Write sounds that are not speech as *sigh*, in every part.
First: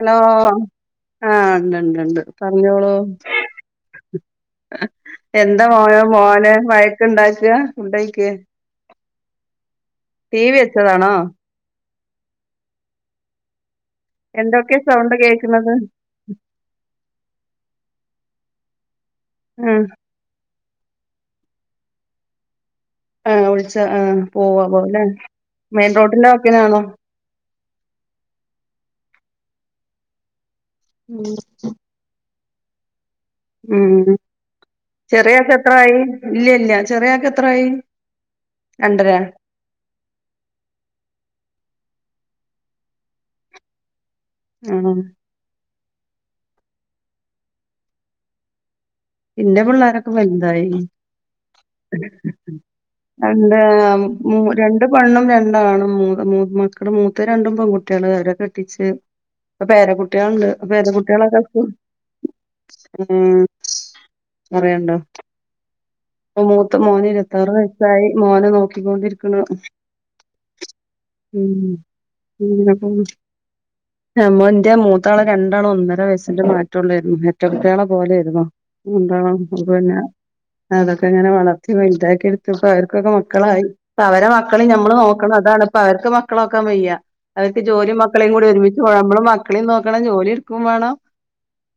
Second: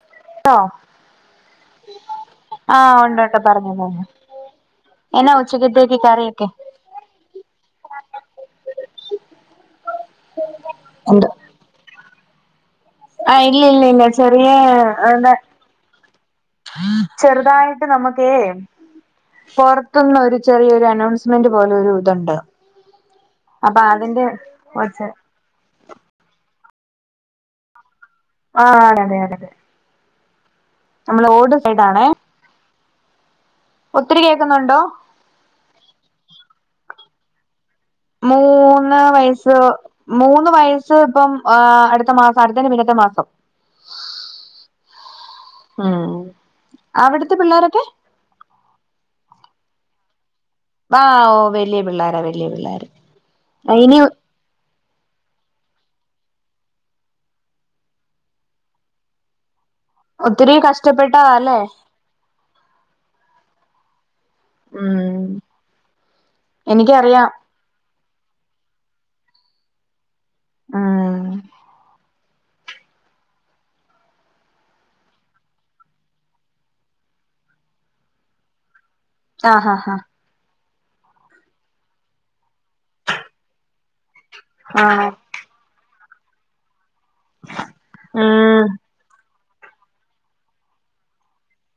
Hello, ട്ടോ ആഹ് ഉണ്ട് ണ്ട് ണ്ട് പറഞ്ഞോളൂ. ആഹ് ഉണ്ടണ്ട് പറഞ്ഞോ പറഞ്ഞോ എന്നാ എന്താ മോന ഉച്ചക്കത്തേക്ക് കറിയൊക്കെ മോനെ വയ ഉണ്ടാക്കുക *unintelligible* ടി വി വെച്ചതാണോ? ഉണ്ട് ആഹ് ഇല്ലി ല്ലി ല്ല ചെറിയ എന്തൊക്കെ സൗണ്ട് എന്താ, കേൾക്കുന്നത് ചെറുതായിട്ട് നമുക്കേ ആഹ് പുറത്തുന്നൊരു ചെറിയൊരു അനൗൺസ്മെന്റ് പോലെ ഒരു ഇതുണ്ട്. ആ അപ്പൊ വിളിച്ചു ആ അതിന്റെ പോവോല്ലേ. കൊച്ച് മെയിൻ റോട്ടിന്റാ വക്കിനാണോ? ആഹ് അതെ അതെ. നമ്മള് ഉം റോട് സൈഡ ആണെ. ഉം കേക്കുന്നുണ്ടോ ചെറിയ ആക്ക് എത്ര ആയി? ഇല്ലില്ല ചെറിയ ആക്ക് എത്ര ആയി? മൂന്ന് വയസ്. മൂന്ന് വയസ്സ് ഇപ്പം ആ അട്ത്ത മാസം അട്ത്തല്ല പിന്നത്തെ മാസം. ആഹ്. ഉം അവ്ട്‌ത്തെ പിള്ളേരൊക്കെ? ഇന്റെ പിള്ളേരൊക്കെ വൽതായിനി ആഹ് ഓ വലിയ പിള്ളോര വലിയ പിള്ളേര് എന്താ ഇനി മൂ രണ്ട് പെണ്ണും രണ്ടാണും മൂ മൂ മക്കള് മൂത്ത രണ്ടും പെൺകുട്ടികള് അവരെ കെട്ടിച്ച് ഇപ്പ പേര കുട്ട്യള്ണ്ട് ഒത്തിരി പേര കഷ്ടപ്പെട്ടതാ കുട്ട്യാളൊക്കെ അല്ലേ ഉ പറ്യാണ്ടോ ഉം പ്പംമൂത്ത മോന്‌ എനിക്കറിയാം ഇരത്താറ്‌ വയസാ സായി മോനെ നോക്കിക്കൊണ്ടിരിക്ക്ണ് ഉം. ഉം അതന്നെ. നമ്മ ഇന്റെ മൂത്താളേ രണ്ടാളും ഒന്നര വയസിന്റെ മാറ്റള്ളാര്ന്നു എര്റ്റ കുട്ട്യളെ പോലെര്ന്നു. ആഹ് ഹാ ഹാ *unintelligible* അതൊക്കെ ഇങ്ങനെ വളർത്തി വല്താക്കി എട്ത്തപ്പൊ അവർക്കൊക്കെ മക്കളായി ഇപ്പ വരെ മ മക്കളിം നമ്മള് ആഹ് നോക്കണം അതാണ് ഇപ്പ അവർക്ക് മക്കള നോക്കാൻ വയ്യാ അവർക്ക് ജോലി മക്കളേം കൂടി ഉം ഒരുമിച്ച് പോ നമ്മള് മക്ക മക്ക്ളിം നോക്കണം ജോലി ഇട്ക്കും വേണം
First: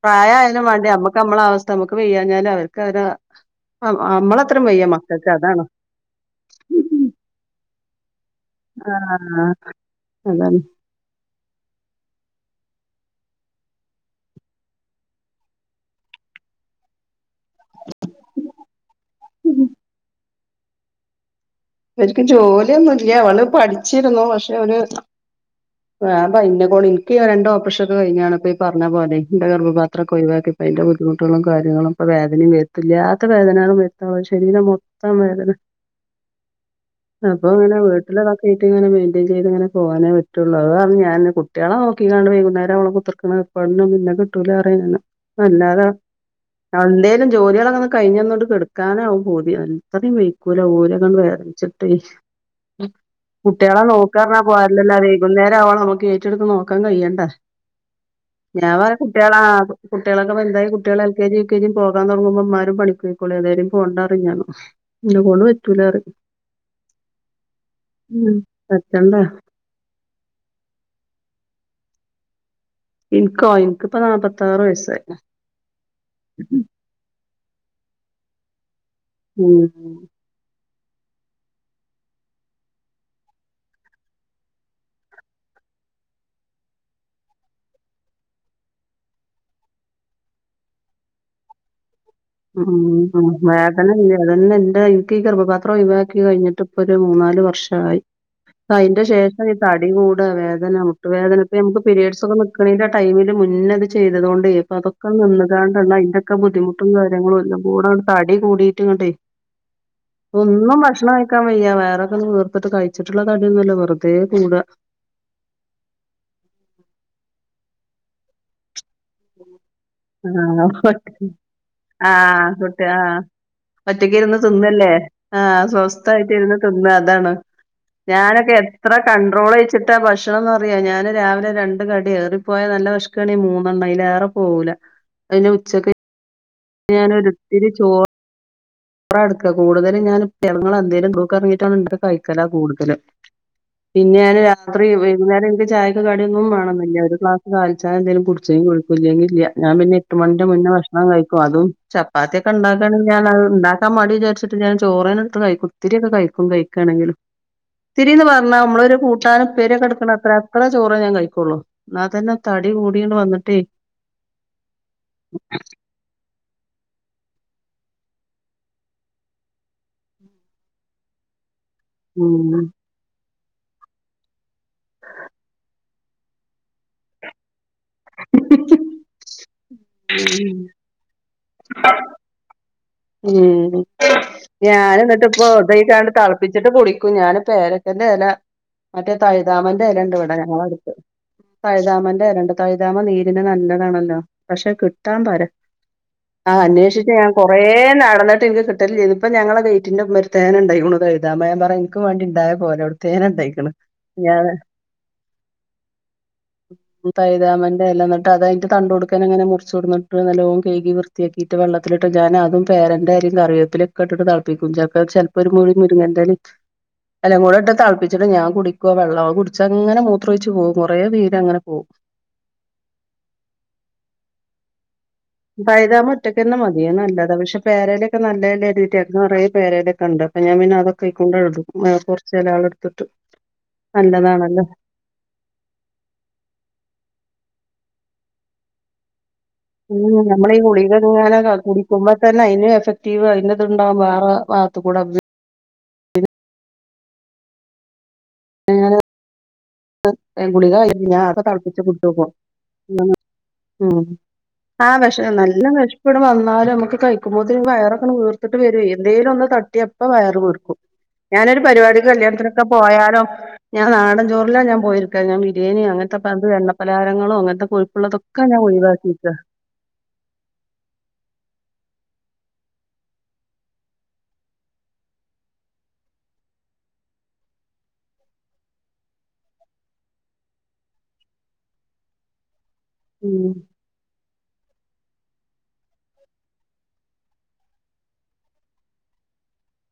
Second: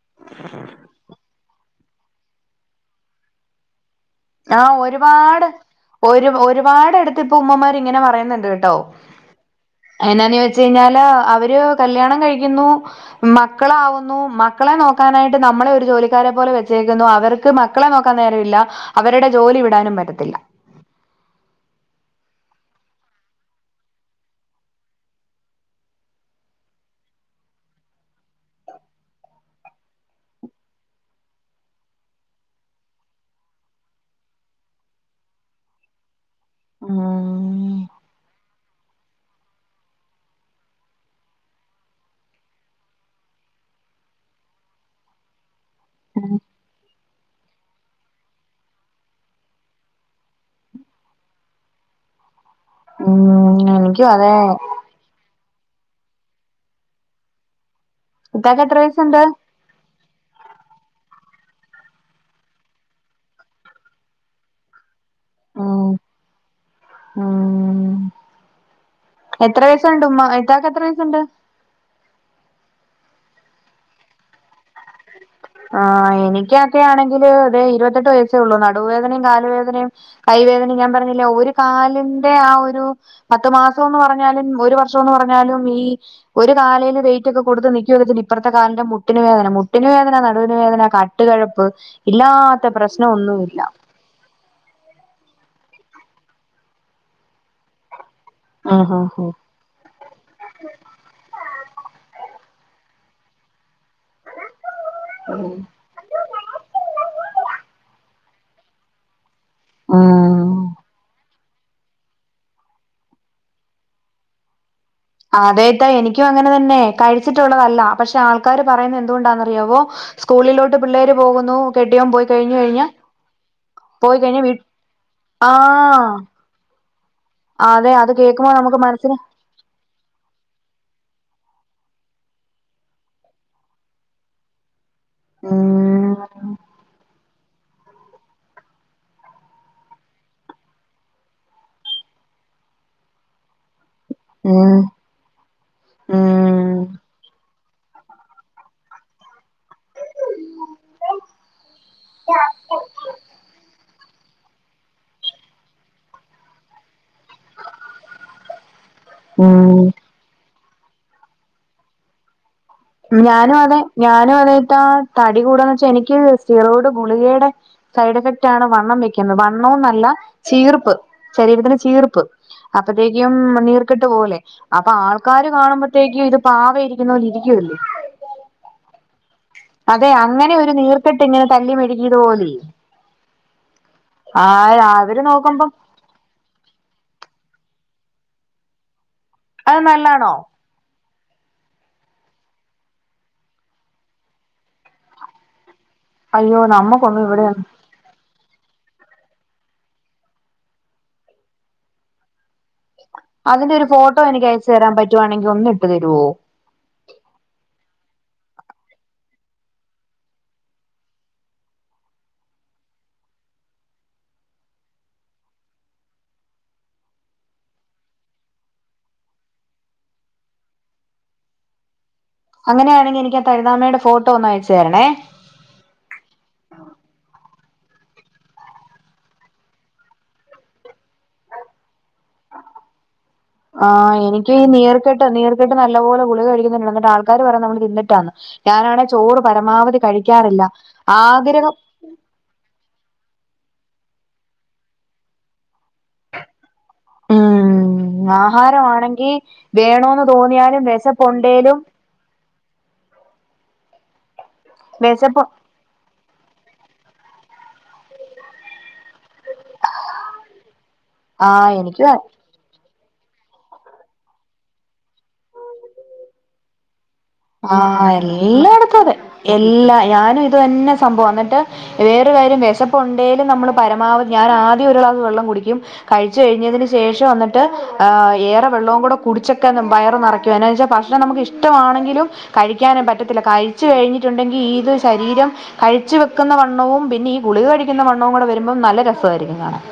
പ്രായായാലും വാണ്ടേ നമ്മക്ക് നമ്മളവസ്ഥ പ്പമ്മക്ക് വെയ്യാഞ്ഞാല് അവർക്കൊര് അമ്മളത്രിം വെയ്യ മക്കക്ക് അതാണ്. ഒര് ഒരുപാട് എട്ത്ത് ഇപ്പ ഉമ്മമാർ ഇങ്ങനെ പറയ്ന്ന്ണ്ട്ട്ടോ ആഹ് എന്നാന്ന് അതാണ് വെച്ച് കയ്ഞ്ഞാൽ ല്ല അവര് കല്യാണം കഴിക്യുന്നു. മക്കളാവുന്നു മക്കളെ നോക്കാനായിട്ട് നമ്മളെ ഒരു ജോലിക്കാരെ പോലെ വെച്ചേക്കുന്നു അവർ ക്ക് മക്കളെ നോക്കാൻ നേരമില്ല അവരുടെ ജോലി വിടാനും പറ്റത്തില്ല. അവർക്ക് ജോലിയൊന്നുംല്ല അവള് പഠിച്ചിരുന്നു പക്ഷെ അവര് ആ ഞാപറിം ന്നെ കൊണ്ട് ഇൻക്ക് രണ്ട് ഓപ്രഷൊക്കെ കഴിഞ്ഞാണപ്പോ ഈ പർഞ്ഞ പോലെ ന്റെ ഗർഭപാത്രൊക്കെ ഒഴവാക്കി അയ്ന്റ ബുദ്ധിമുട്ടുകളും കാര്യങ്ങളും ഇപ്പ വേദനിം വര്ത്തും ല്ല്യാത്ത വേദനകളുംവര്ത്താവാ ശരീംരംമൊത്തം വേദനെ അപ്പൊ ഇങ്ങനെ ഉം വീട്ടിലൊക്കെ ആക്കീട്ടിങ്ങനെ മെയ്ന്റെയ്ൻ ചെയ്ത്ങ്ങനെ പോവാനേ പറ്റുള്ളൂ അത് പറിം ഞാന് കുട്ട്യളെ നോക്കിക്കാണ്ട് വൈകുന്നേരം അവോളം കുത്തർക്ക്ന്നഎർപ്പാടിനൊന്നും ഇന്നെ കിട്ടൂല പറിം ഞാന് അല്ലാതെ. എന്തേലും ജോല്യളൊക്കൊന്ന് കഴ്ഞ്ഞൊന്ന്ട്ട് കെട്ക്കാനാവും പൂതി അത്രയും വയ്ക്കൂല ഊര വേദൻച്ചിട്ടെ ഉം കുട്ട്യളെ എനിക്കും നോക്കാർ അതെ ഞ്ഞ പോരല്ലോ വൈ ക്കുന്നേരം ആവോളം നമ്ക്ക് ഏറ്റെ ട്‌ നോക്കാൻ കയ്യണ്ടേ ഇത്താക്ക് ഞാൻ എത്ര വേറെ വയസുണ്ട് കുട്ട്യാളാ കുട്ട്യാളൊക്കെ വൽതായി കുട്ട്യാള് L K G U K G പോവാൻ തൊട്‌ങ്ങുമ്പോ മ്മാരും പണിക്കോയ്ക്കോളി അല്ലാതെ പോണ്ടാറിം ഞാൻ. ഇന്നേ കൊണ്ട് ഉം പറ്റൂലറിം മ് പറ്റണ്ടേ. എത്രാസുണ്ട് ഉമ്മാ ഇത്താക്ക് എത്ര സുണ്ട്? ഇൻക്കോ ഇൻക്കിപ്പോ നാല്പത്താറ് വയസ്സായിണ്. ആ എനിക്കൊക്കെയാണെങ്കില് അത ഇരുപത്തെട്ട് വയസെയൊള്ളൂ നടുവേദനയും ഉം കാലുവേദനയും കൈവേദന ഞാൻ പർഞ്ഞില്ലേ ഒരു കാലിന്റെ ആ ഒരു പത്ത് മാസോന്ന്പർഞ്ഞാലും ഒരു വർഷോന്ന് പർഞ്ഞാലും ഈ ഒരു കാലേന് വൈറ്റ് ഒക്കെ കൊടുത്ത് നിക്കുവാ ഇപ്പർത്തെ കാലിന്റെ മുട്ടിന് വേദന മുട്ട് ട്ടിന് വേദന നടുവിന്, വേദന കാട്ടുകഴപ്പ്, ഇല്ലാത്ത ഉം പ്രശ്നം ഉം ഒന്നുല്ല. വേദന ഇല്ല അതന്നെ എന്റെ ഇൻക്ക് ഈ ഗർഭപാത്രം ഒഴിവാക്കി കയ്ഞ്ഞ്ട്ട് ഇപ്പൊ ഒരു മൂന്നാല് വർഷായി. ആഹ് അയ്ന്റെ ആഹ് ആഹ് ശേഷം തടി കൂടാ വേദന മുട്ടുവേദന ഇപ്പ നമ്മക്ക് പിരീഡ്സ് ഒക്കെ നിക്ക് ണേന്റെ ടൈമില് മുന്നത് ചെയ്തതോണ്ടെ ഇപ്പതൊ ക്കെ നിന്ന്കാണ്ടതാ അയ്ന്റോക്കെ ബുദ്ധിമുട്ടും കാര്യങ്ങളും എല്ലാം കൂടെ തടി കൂടീട്ടേങ്ങട്ടെ ആഹ് ഒന്നും ഭക്ഷണ്ക ക്കാൻ വയ്യ വേറോക്കെ തീർത്തിട്ട് കഴിച്ച്ട്ട്ള്ള തടിയോന്നല്ല വെറ്തെ കൂടാ. അതെ ഇത്ത എനിക്കും അങ്ങനെ തന്നെ കഴിച്ചിട്ടുള്ളതല്ല പക്ഷെ ആൾ ക്കാര് പറയുന്നത് എന്തുകൊണ്ടാന്നറിയാവോ ആഹ് സ്കൂളിലോട്ട് പിള്ളേര് പോകുന്നു കെട്ടിയോൻ പോയ് കഴിഞ്ഞു കഴിഞ്ഞ ഒറ്റക്കിരുന്ന് തിന്നല്ലേ ആ ആഹ് സ്വസ്ഥായിട്ട് ഇര്ന്ന് തിന്നാ അതാണ്. അതെ അത് കേൾക്കുമ്പോ ഞാനൊക്കെ നമുക്ക് എത്ര മനസ്സിന് കണ്ട്രോളയ്ച്ച് ട്ട് ഭക്ഷണംന്ന്അറ്യാ ഞാൻ രാവില രണ്ട് കടി ഏറിപ്പോയാൽ നല്ല വെ ശ്കാണെങ്കി മൂന്നണ്ണം എറെ പോവൂല അത്ഞ്ഞ് ഉച്ചക്ക് ഉം *inaudible* ഞാൻ ഒരിത്തിരി ച്ചോ *unintelligible* എടുക്കുക കൂടുതൽ ഞാൻ പിളങ്ങൾ എന്തേലും *unintelligible* ആണ് *unintelligible* കൂടുതലും. പിന്നെ ഞാന് ഉം രാത്രി വൈകുനേരം. ചായക്കാടിയൊന്നും ഉം വേണംന്നില്ല ഒരു ക്ലാസ് കാലി ചായ എന്തേിലും കുടിച്ചെങ്കി കുടിച്ച് ഇല്ലങ്കി ഇല്ല ഞാ പിന്ന എട്ടുമണിന്റെ മുന്നേ ഭക്ഷണം കഴിക്കും അതും ചപ്പാത്തി ഒക്കെ ഉണ്ടാക്കുകആണെങ്കിൽഞൻ അത് ണ്ടാക്കി. ആ മടി വിചരിച്ചിട്ട് ഞൻ ചേറനെ ഇട്ത് കിയിക്കും ഒത്തിരിയക്കെ കഴിക്കും കഴിക്കുകയാണെങ്കിൽ. ഇതിരിന്ന് പറഞ്ഞ നമ്മളൊ ഒരു കൂട്ടാനും ഉം ഉപേരിയോക്കെടുക്കണത്ര അത്ര ചോറെ ഞാൻ കഴിക്കുള്ളൂ ന്നാ തന്നെ. തടികൂടി ഞാനും അതെ ഞാനും അതായിട്ടാ തടി കൂടന്ന് വെച്ചാ എനിക്ക്. ചീറോട് ഗുളികയുടെ സൈഡ് എഫക്റ്റ് ആണ് വണ്ണം വെക്കുന്നത് വണ്ണവുംന്നല്ല ചീർപ്പ്. ശരീരത്തിന് ചീർപ്പ് ഉം അ അപ്പഴത്തേക്കും നീർക്കിട്ട് പോലെ അപ്പൊ ആൾക്കാര് കാണുമ്പോഴത്തേക്കും ഇത് പാവ ഇരിക്കുന്ന പോല ഇരിക്കുവല്ലേ. *unintelligible* അതെ അങ്ങനെ ഒരു നീർക്കെട്ട് ഇങ്ങനെ തല്ലി മെഴുകിയത് പോലെ ഉം ആ ഞാൻ അവര് എന്നിട്ട് ഇപ്പ നോക്കുമ്പം ഉതയിക്കണ്ട താളപ്പ പ്പിച്ചിട്ട് കുളിക്കൂ ഞാൻ പേരക്കന്റെ ഇല മറ്റേ അത് തൈതാമന്റെ ഇല ഉണ്ട് നല്ലാണോ ഇവിടെ ഞങ്ങൾ അടുത്ത്. തഴുതാമന്റെ രണ്ട് തഴുതാമൻ നീരിന് നല്ലതാണല്ലോ പക്ഷെ കിട്ടാൻ പരാ അയ്യോ ആഹ് അന്വേഷിച്ച നമ്മുക്കൊന്നും ഞാൻ പോ ഇവിടെ ഏഹ് നടന്നിട്ട് എനിക്ക് കിട്ടില്ല ചെയ്യുന്നു ഇപ്പ ഞങ്ങളുടെ ഗയിറ്റിന്റെ വരുേ ഉണ്ടയ്ക്ണ് തഴുതാമയാ പറ എനിക്ക് വേണ്ടിണ്ടായ പോലെ. അതിന്റെ ഒരു ഫോട്ടോ എനിക്ക് അയച്ചു തരാൻ പറ്റുവാണെങ്കിൽ ഒന്ന് ഇട്ട് തരുവോ? *inaudible* തൈതാമന്റെ ഇല എന്നിട്ട് അതിന്റെ തണ്ട് ഓടുക്കാൻങ്ങനെ മുറിച്ചു കൊടന്നിട്ട് നിലവും കഴുകി വൃത്തിയാക്കിയിട്ട് വെള്ളത്തിലിട്ട്. ഞാൻ അതും പേരന്റെയലയും കറിവപ്പിലക്കെ ഇട്ടിട്ട് തളപ്പിക്കും ച ചിലപ്പോൊ ഒരു മി മുരുങ്ങ എലയും. എല്ലാം കൂടി ഇട്ട് തിളപ്പിച്ചിട്ട് ഞാൻ കുടിക്കുവ വെള്ളം കുടിച്ച് അങ്ങെ മൂത്രോഒഴിച്ച് പോകവും കുറേ വീര് അങ്ങനെ പോകും അങ്ങനെയാണെങ്കിൽ എനിക്ക് തഴതാമയുടെ ഫോട്ടോ ഒന്ന അയച്ച് തരണേ തൈതാമ മുറ്റയ്ക്കന്ന മതിയാണ് നല്ലാതാ പക്ഷേ പരേലൊക്കെ നല്ല തീറ്റന്ന് പറ പേരലൊക്കെ ഉണ്ട് ഞാൻ പിന്നെ അതൊക്കെ ആയി കൊണ്ട്ഴുതും കുറച്ച ആൾ എടുത്തിട്ട് ആഹ് എനിക്ക് ഈ നല്ലതാണല്ലോ നീർക്കെട്ട് നീർകെട്ട് നല്ലപോലെ ഗുളിക കഴിക്കുന്നുണ്ട എന്നിട്ട് ആൾക്കാര് പറയാ നമ്മള് തിന്നിട്ടാന്ന് ഞാനാണെ ചോറ് പരമാവധി ഉം നമ്മളീ കഴിക്കാറില്ല ഗുളിക ഇങ്ങനെ ആഗ്രഹം *unintelligible* തന്നെ അതിനും എഫക്റ്റീവ് അതിന്തുണ്ടാവും വേറെ ഭാഗത്ത് കൂടെ ആഹാരമാണെങ്കിൽ വേണോന്ന് തോന്നിയാലും വിശപ്പുണ്ടേലും *unintelligible* ആഹ് വിഷ വെശപ്പ് നല്ല വിഷ ഇവിടെ വന്നാലും നമ്മുക്ക് കഴിക്കുമ്പോ വയറൊക്കെ വീർത്തിട്ട് വര എന്തെങ്കലും ഒന്ന് തട്ടിയ അപ്പ വയർ വീർക്കും ഞാനൊരു ആഹ് പരിപാടി എനിക്ക് കല്യാണത്തിനൊക്കെ പോയാലോ ഞാൻ നാടൻ ചോറ് എല്ലാം ഞാൻ പോയിരിക്ക ഞാൻ ബിരിയാണി അങ്ങനത്തെ പലഹാരങ്ങളോ അങ്ങനത്തെ ആഹ് കൊഴപ്പുള്ളതൊക്കെ ഞാൻ എല്ലായിടത്തും അതെ ഒഴിവാക്കിയിട്ട് എല്ലാ ഞാനും ഇത് തന്നെ സംഭവം എന്നിട്ട് വേറൊരു കാര്യം വിശപ്പ് ഉണ്ടെലും നമ്മള് പരമാവധി ഞാൻ ആദ്യം ഒരു ഗ്ലാസ് വെള്ളം കുടിക്കും കഴിച്ചു കഴിഞ്ഞതിന് ശേഷം എന്നിട്ട് ഏറെ വെള്ളവും കൂടെ കുടിച്ചക്കെ വയറ് നിറയ്ക്കും എന്ന വെച്ചാൽഭക്ഷ നമുക്ക്ഷ്ടമാണെങ്കിലും കഴിക്കാനും ഉം പറ്റത്തില്ല കഴിച്ചു കഴിഞ്ഞിട്ടുണ്ടെങ്കിൽ ഇത് ശരീരം കഴിച്ചു വെക്കുന്ന വണ്ണവും പിന്നെ ഈ ഗുളിക കഴിക്കുന്ന വണ്ണവും കൂടെ വരുമ്പം നല്ല രസമായിരിക്കും കാണാൻ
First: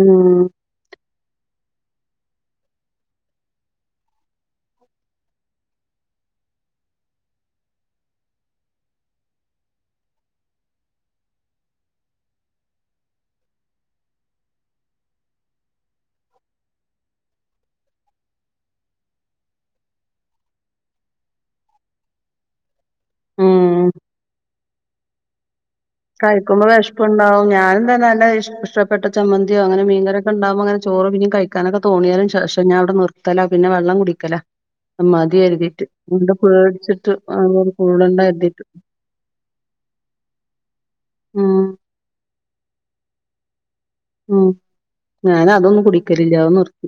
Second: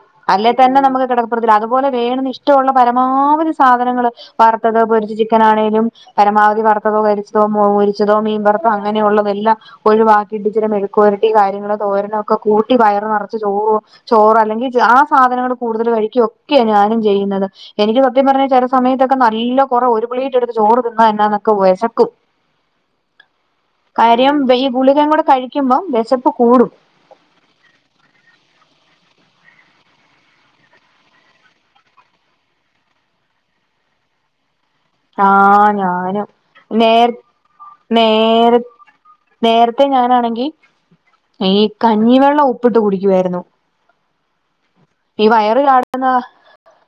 ഉം അല്ലേ തന്നെ നമുക്ക് കിടപ്പുറത്തി അതുപോലെ വേണ ഇഷ്ടമുള്ള പരമാവധി സാധനങ്ങള് വറുത്തത് പൊരിച്ച ചിക്കൻ ആണെങ്കലും പരമാവധി വറത്ത കരിച്ചതോ മുളക്പൊരിച്ചതോ മീൻ വറത്തോ അങ്ങനെയുള്ളതെല്ലാം ഒഴിവാക്കിട്ട് ചില മെഴുക്കുരട്ടി കാര്യങ്ങൾ തോരന ഒക്കെ കൂട്ടി വയർ നിറച്ച് ചോറ് ചോറ് അല്ലെങ്കിൽ ആ സാധനങ്ങൾ കൂടുതൽ കഴിക്കുക ഒക്കെയ ഞാനും ചെയ്യുന്നത് എനിക്ക് സത്യം പറഞ്ഞ ചില സമയത്തൊക്കെ നല്ല കുറ ഒരുപ്ലേറ്റ് എടുത്ത് ചോറ് തിന്നാ എന്നാ വിശക്കും ഉം കാര്യംഇ ഗുളിക കൂടെ കഴിക്കുമ്പോ കഴികുമ്പോ വിശ വിശപ്പ് ഉണ്ടാവും ഞാനും തന്നെല്ല ഇഷ്ടപെട്ട ചമ്മന്തിയോ അങ്ങനെ മീൻ കറിയൊക്കെ ഉണ്ടാവ അങ്ങന ചോ പിന്ന കഴിക്ക കഴിക്കാനൊക്കെ തോന്നിയാലും ശേഷം ഞാൻ അവിടെ നിർത്തല പിന്നെ വെള്ളം കുടിക്കല മതി ആഹ് എഴുതിയിട്ട് ഞാനും ഉണ്ട് നേര പേടിച്ചിട്ട് ആ കൂടണ്ട നേര കരുതിട്ട് നേരത്തെ ഞാനാണെങ്കിൽ ഈ ഉം കഞ്ഞിവെള്ളം ഉപ്പിട്ട് കുടിക്കുവായിരുന്നു ഉം ഈ ഞാന വയറ് തൊന്നും ചാടുന്ന കുടിക്കലില്ല അവു നിർത്തി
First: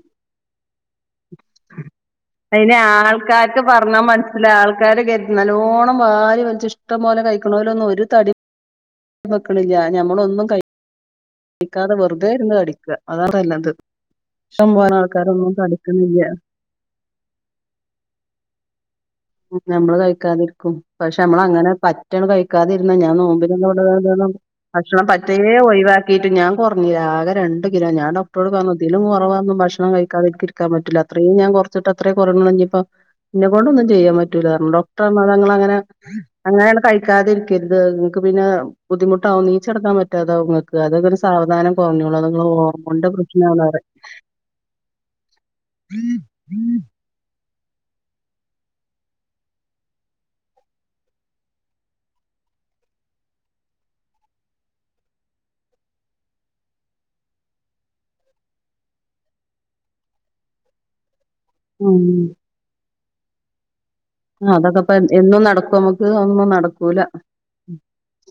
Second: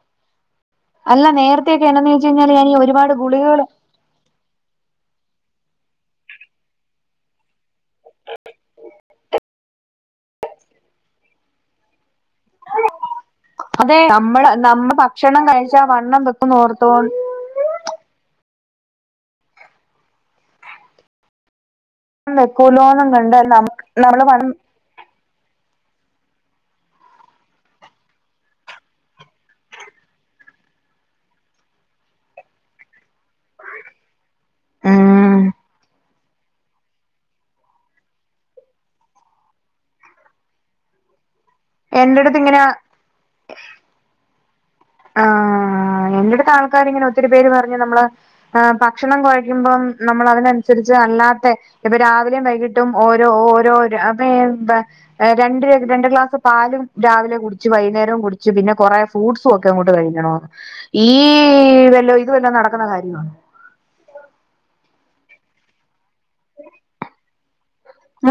അല്ല നേരത്തെെയൊക്കൊണന്ന് ചോച്ചച്ച് കഴിഞ്ഞാ അയിന് ഞാ ഒരുപാട് ആൾക്കാർക്ക് ഗുളികേള് പറഞ്ഞാ മനസ്സില ആൾക്കാര് കരുതു നല്ലോണം വാരി വലിച്ച്ഇഷ്ടം പോലെ കഴിക്കണോല് ഒരു തടി *inaudible* വെക്കണില്ല ഞമ്മളൊന്നും ക കഴിക്കാതെ വെറുതെ ഇരുന്നു തടിക്കുക അതാണ് അതെ നമ്മള് നമ്മൾ ഭക്ഷണം കഴിച്ചാ വണ്ണം തടിക്കണില്ല വെക്കുന്ന ഓർത്തോണ്ട് നമ്മള് കഴിക്കാതിരിക്കും പക്ഷെ നമ്മള അങ്ങനെ പ റ്റാണ് കഴിക്കാതിരുന്ന വെക്കൂലോന്നും ഞാൻ കണ്ട് നോമ്പി നമ്മ നമ്മള് വണ്ണം ഭക്ഷണം പറ്റേ ഒഴിവാക്കിയിട്ട് ഞാൻ കുറഞ്ഞിലാ ആകെ രണ്ട് കിലോ ഞാൻ ഡോക്ടറോട് പറഞ്ഞു ഇതിലും കുറവന്നും ഭക്ഷണം കഴ *unintelligible* ഇരിക്കാൻ പറ്റില്ല അത്ര ഞാ ന്കുറച്ചട്ട് അത്രയും കുറഞ്ഞപ്പ ഇന്നെ കൊണ്ടൊന്നും ചെയ്യാൻ പറ്റൂല കാരണം ഡോക്ടർ അത് ഉം ങ്ങ്ളങ്ങനെ അങ്ങനെ കഴിക്കാതെ ഇരിക്കരുത് നിങ്ങക്ക് പിന്നെ ബുദ്ധിമുട്ടാവും നീച്ചെടുക്കാൻ പറ്റ റ്റതോ വുങ്ങൾക്ക് അതൊക്കെ ഒരു സാവധാനം കുറഞ്ഞേോളൂ അ എന്റെടുത്ത് നിങ്ങള് ഇങ്ങനെ ഓർമോണിൻ്റെപ്രശ്നാന്ന് ആ എന്റെടുത്തെ ആൾക്കാർ ഇങ്ങനെ ഒത്തിരി പേര് പറഞ്ഞ് നമ്മള് ആഹ് ഭക്ഷണം കുഴിക്കുമ്പം നമ്മൾ അതിനനുസരിച്ച് അല്ലാത്തെ ഇപ്പൊ രാവിലി വൈകിട്ടും ഓരോ ഓരോ രണ്ട് ര രണ്ട് ഗ്ലാസ് പാലും രാവിലെ കുടിച്ചു വൈകുന്നേരവും കുടിച്ചു പിന്നെ കുറെ ഫ്രൂട്ട്സ് ഒക്കെ അങ്ങോട്ട് കഴിഞ്ഞണ ഈ വല്ല ഇത് ഉം വെല്ലാം നടക്കുന്ന കാര്യമാണോ ആ അതൊക്കെ ഇപ്പ എന്നും നടക്കും നമ്മുക്ക് ഒന്നും നടക്കൂല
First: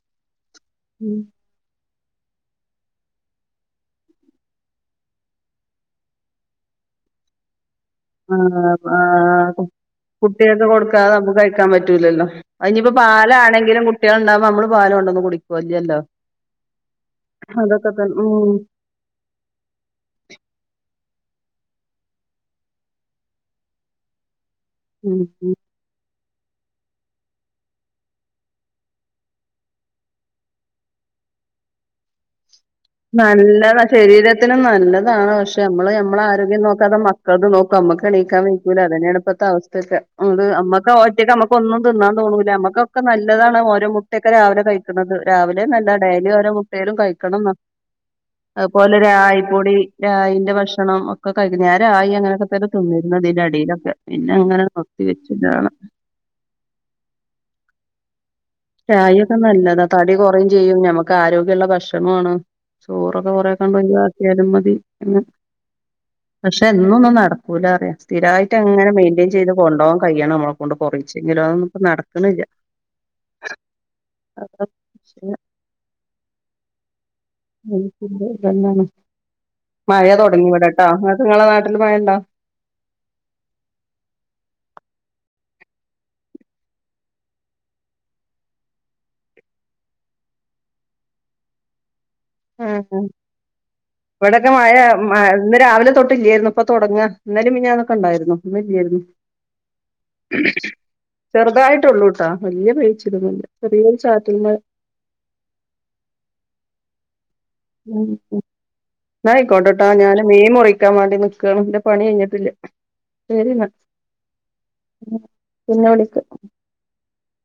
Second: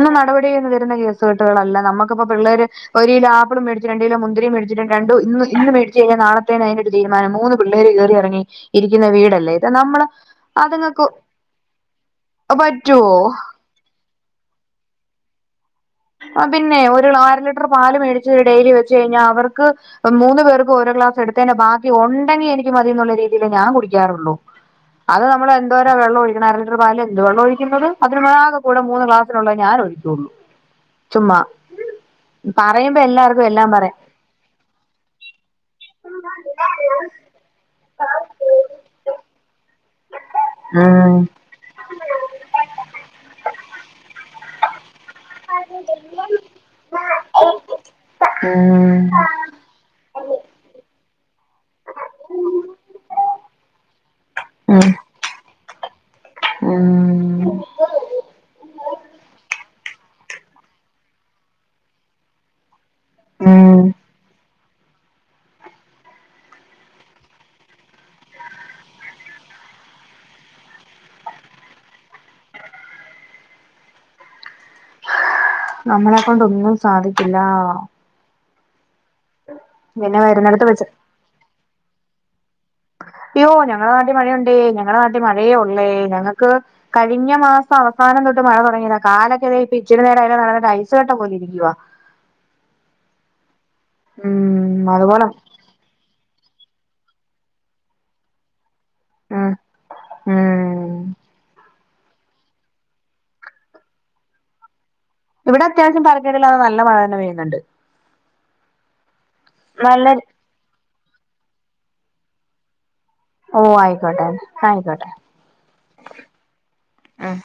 പ്പം നടപടിയിന്ന് വരുന്ന ഉം. കേസുകെട്ടുകളല്ലാ നമ്മക്ക്പ്പോ പിള്ളേര് ഒര് കിലോ ആപ്പളും മേടിച്ച് രണ്ട് കിലോ മുന്തിരിം മേടിച്ചിട്ട് രണ്ടു ഇന്നു ഇന്ന് മേടിച്ച്ഴ്ഞ്ഞാ നാളെത്തേന് അയ്ന്റെ ഒര് തീര്മാനം മൂന്ന് പിള്ളേര് ആ എറങ്ങി ആ ഇരിക്കുന്ന വീടല്ലേ ഇത് നമ്മള് കുട്ട്യോള്ക്ക് അതുങ്ങക്ക് കൊട്ക്കാതെ നമ്മുക്ക് കഴിക്കാൻ പറ്റൂലല്ലോ അഹ്ഞ്ഞിപ്പോ പറ്റുവോ പാലാണെങ്കിലും കുട്ടേള് ഇണ്ടാവ്മ്പോ അമ്മള് പാലൊണ്ടന്ന് കുടിക്കൊ ഇല്ല്യല്ലോ ആ പിന്നെ ഒര് നാര് ലിറ്റർ പാല് മേടിച്ച് ഉം ഡൈലി വെച്ച് കയ്ഞ്ഞാ അവർക്ക് മൂന്ന് പേർക്കും ഓരോ ഗ്ലാസ്‌ എടുത്തേന് ബാക്കി ഒണ്ടെങ്കി എനിക്ക് മതീ ന്നുള്ള രീതില് ഞാൻ കുടിക്കാറോള്ളൂ അത് ഉം നമ്മള് എ തൊരെ വെള്ളം ഒഴിക്കണാര്ന്ന് അര ലിറ്റർ പാല് എന്ത് വെള്ളം ഒഴിക്ക്ന്നത് അതിന് ആകക്കൂടെ മൂന്ന് ഗ്ലാസ്സ്നള്ളത് ഞാന് ഒഴിക്കൊള്ളൂ ചുമ്മാ പറയ്മ്പോ എല്ലാർക്കും എല്ലാം പറയാ ത്തിനും നല്ലതാണ് പക്ഷെ നമ്മള് നമ്മളെ ആരോഗ്യം നോക്കാതെ മക്കൾത് നോക്കും നമ്മക്ക് എണീക്കാൻ വയ്ക്കൂല അതെന്നേണ് ഇപ്പ ത്തെ അവസ്ഥക്ക് നമ്മക്ക് നമ്മക്ക് ഉം ഒറ്റക്ക് ഇക്കോന്നും തിന്നാൻ തോന്നൂല നമ്മക്കൊക്കെ നല്ലതാണ് ഓരോ മുട്ടക്കെ രാവിലെ കഴിക്ക്ന്നത് രാവിലെ നല്ല ഡൈലി ഓരോ മുട്ടേലും കഴിക്കണംന്നാ അഹ്പോലെ ഉം രായി കൂടി രായിന്റെ ഭക്ഷണം ഒക്ക കഴി *unintelligible* ഞാൻ രായി അങ്ങനെ ക്കെ തീന്നിന്ന് ഇതിന്റെ ഇടയിലൊക്കെ പിന്നെ അങ്ങനെ *unintelligible* തിരിച *unintelligible* ഉം രായി ഒക്കെ നല്ലതാ തടി കൊറയും ചെയ്യും ഞമ്മക്ക് ആരോഗ്യള്ള ഭക്ഷണു ആണ് ചോറൊക്കെ കൊറെ കണ്ട് ഉം ഒഴിവാക്കിയാലും മതീ പക്ഷെ എന്നൊന്നും നടക്കൂല്ലറിയാം സ്ഥരമായിട്ട് അങ്ങനെ മെയിൻെയിൻ ചെയ്ത് കൊണ്ടാവാൻ കഴ്ിയണം നമ്മള കൊണ്ട് കുറച്ചെങ്കിലന്നും നട്ക്ക്ന്ന്ല്ലാ *unintelligible* നമ്മളെ കൊണ്ട് ഒന്നും സാധിക്കില്ലാ ഫ്രണ്ടാണ് മഴ പിന്നെ വരുന്നിടത്ത് വെച്ച് തൊടങ്ങിവിടട്ടോങ്ങക്ക് നിങ്ങളെ നാട്ടില് മഴണ്ടോ യ്യോ ഞങ്ങള നാട്ടീ മഴയുണ്ടേ ഞങ്ങള നാട്ടീ മഴയേ ഒള്ളേ ഞങ്ങക്ക് കഴിഞ്ഞ മാസ അവസാനം തൊട്ട് മഴ തൊടങ്ങിയതാ കാലക്കെ വേ ഇപ്പ ഇച്ചിരി നേരം അയ്ലേ നടന്ന്ട്ട് ഐസ് കട്ട പോലെ ഇരിക്യുവാ ഉം ഇവടൊക്കെ മയാ ഉം അതുപോലെ മായണ്ട് രാവിലെ തൊട്ട് ഇല്ലേര്ന്നു ഇപ്പ തൊട്ങ്ങാ ഇന്നലിം മിന്നാന്നൊക്കണ്ടായിര്ന്നു ഇന്ന് ഇല്ലായിര്ന്നു ആഹ് *unintelligible* ചെറുതായിട്ടോള്ളൂട്ടാ വല്യയെ പെയ്ച്ചിലൊന്നും ല്ലാ ചെറിയൊരു ചാറ്റൽ മഴ ഇവടെ അത്യാവശ്യം തെര്ക്കേടില്ലാതെ നല്ല മഴഞ്ഞേ പെയ്യ്ന്ന്ണ്ട് ഉം ന്നാ ആയിക്കോട്ടാട്ടോ നല്ല ഞാന് മീൻ മുറിക്കാൻ വാണ്ടി നിക്കാണ് ന്റെ പണി കയ്ഞ്ഞ്ട്ടില്ലാ ഓ അയ്ക്കോട്ടെ അയിക്കോട്ടെ പിന്നെ വിളിക്ക ഉം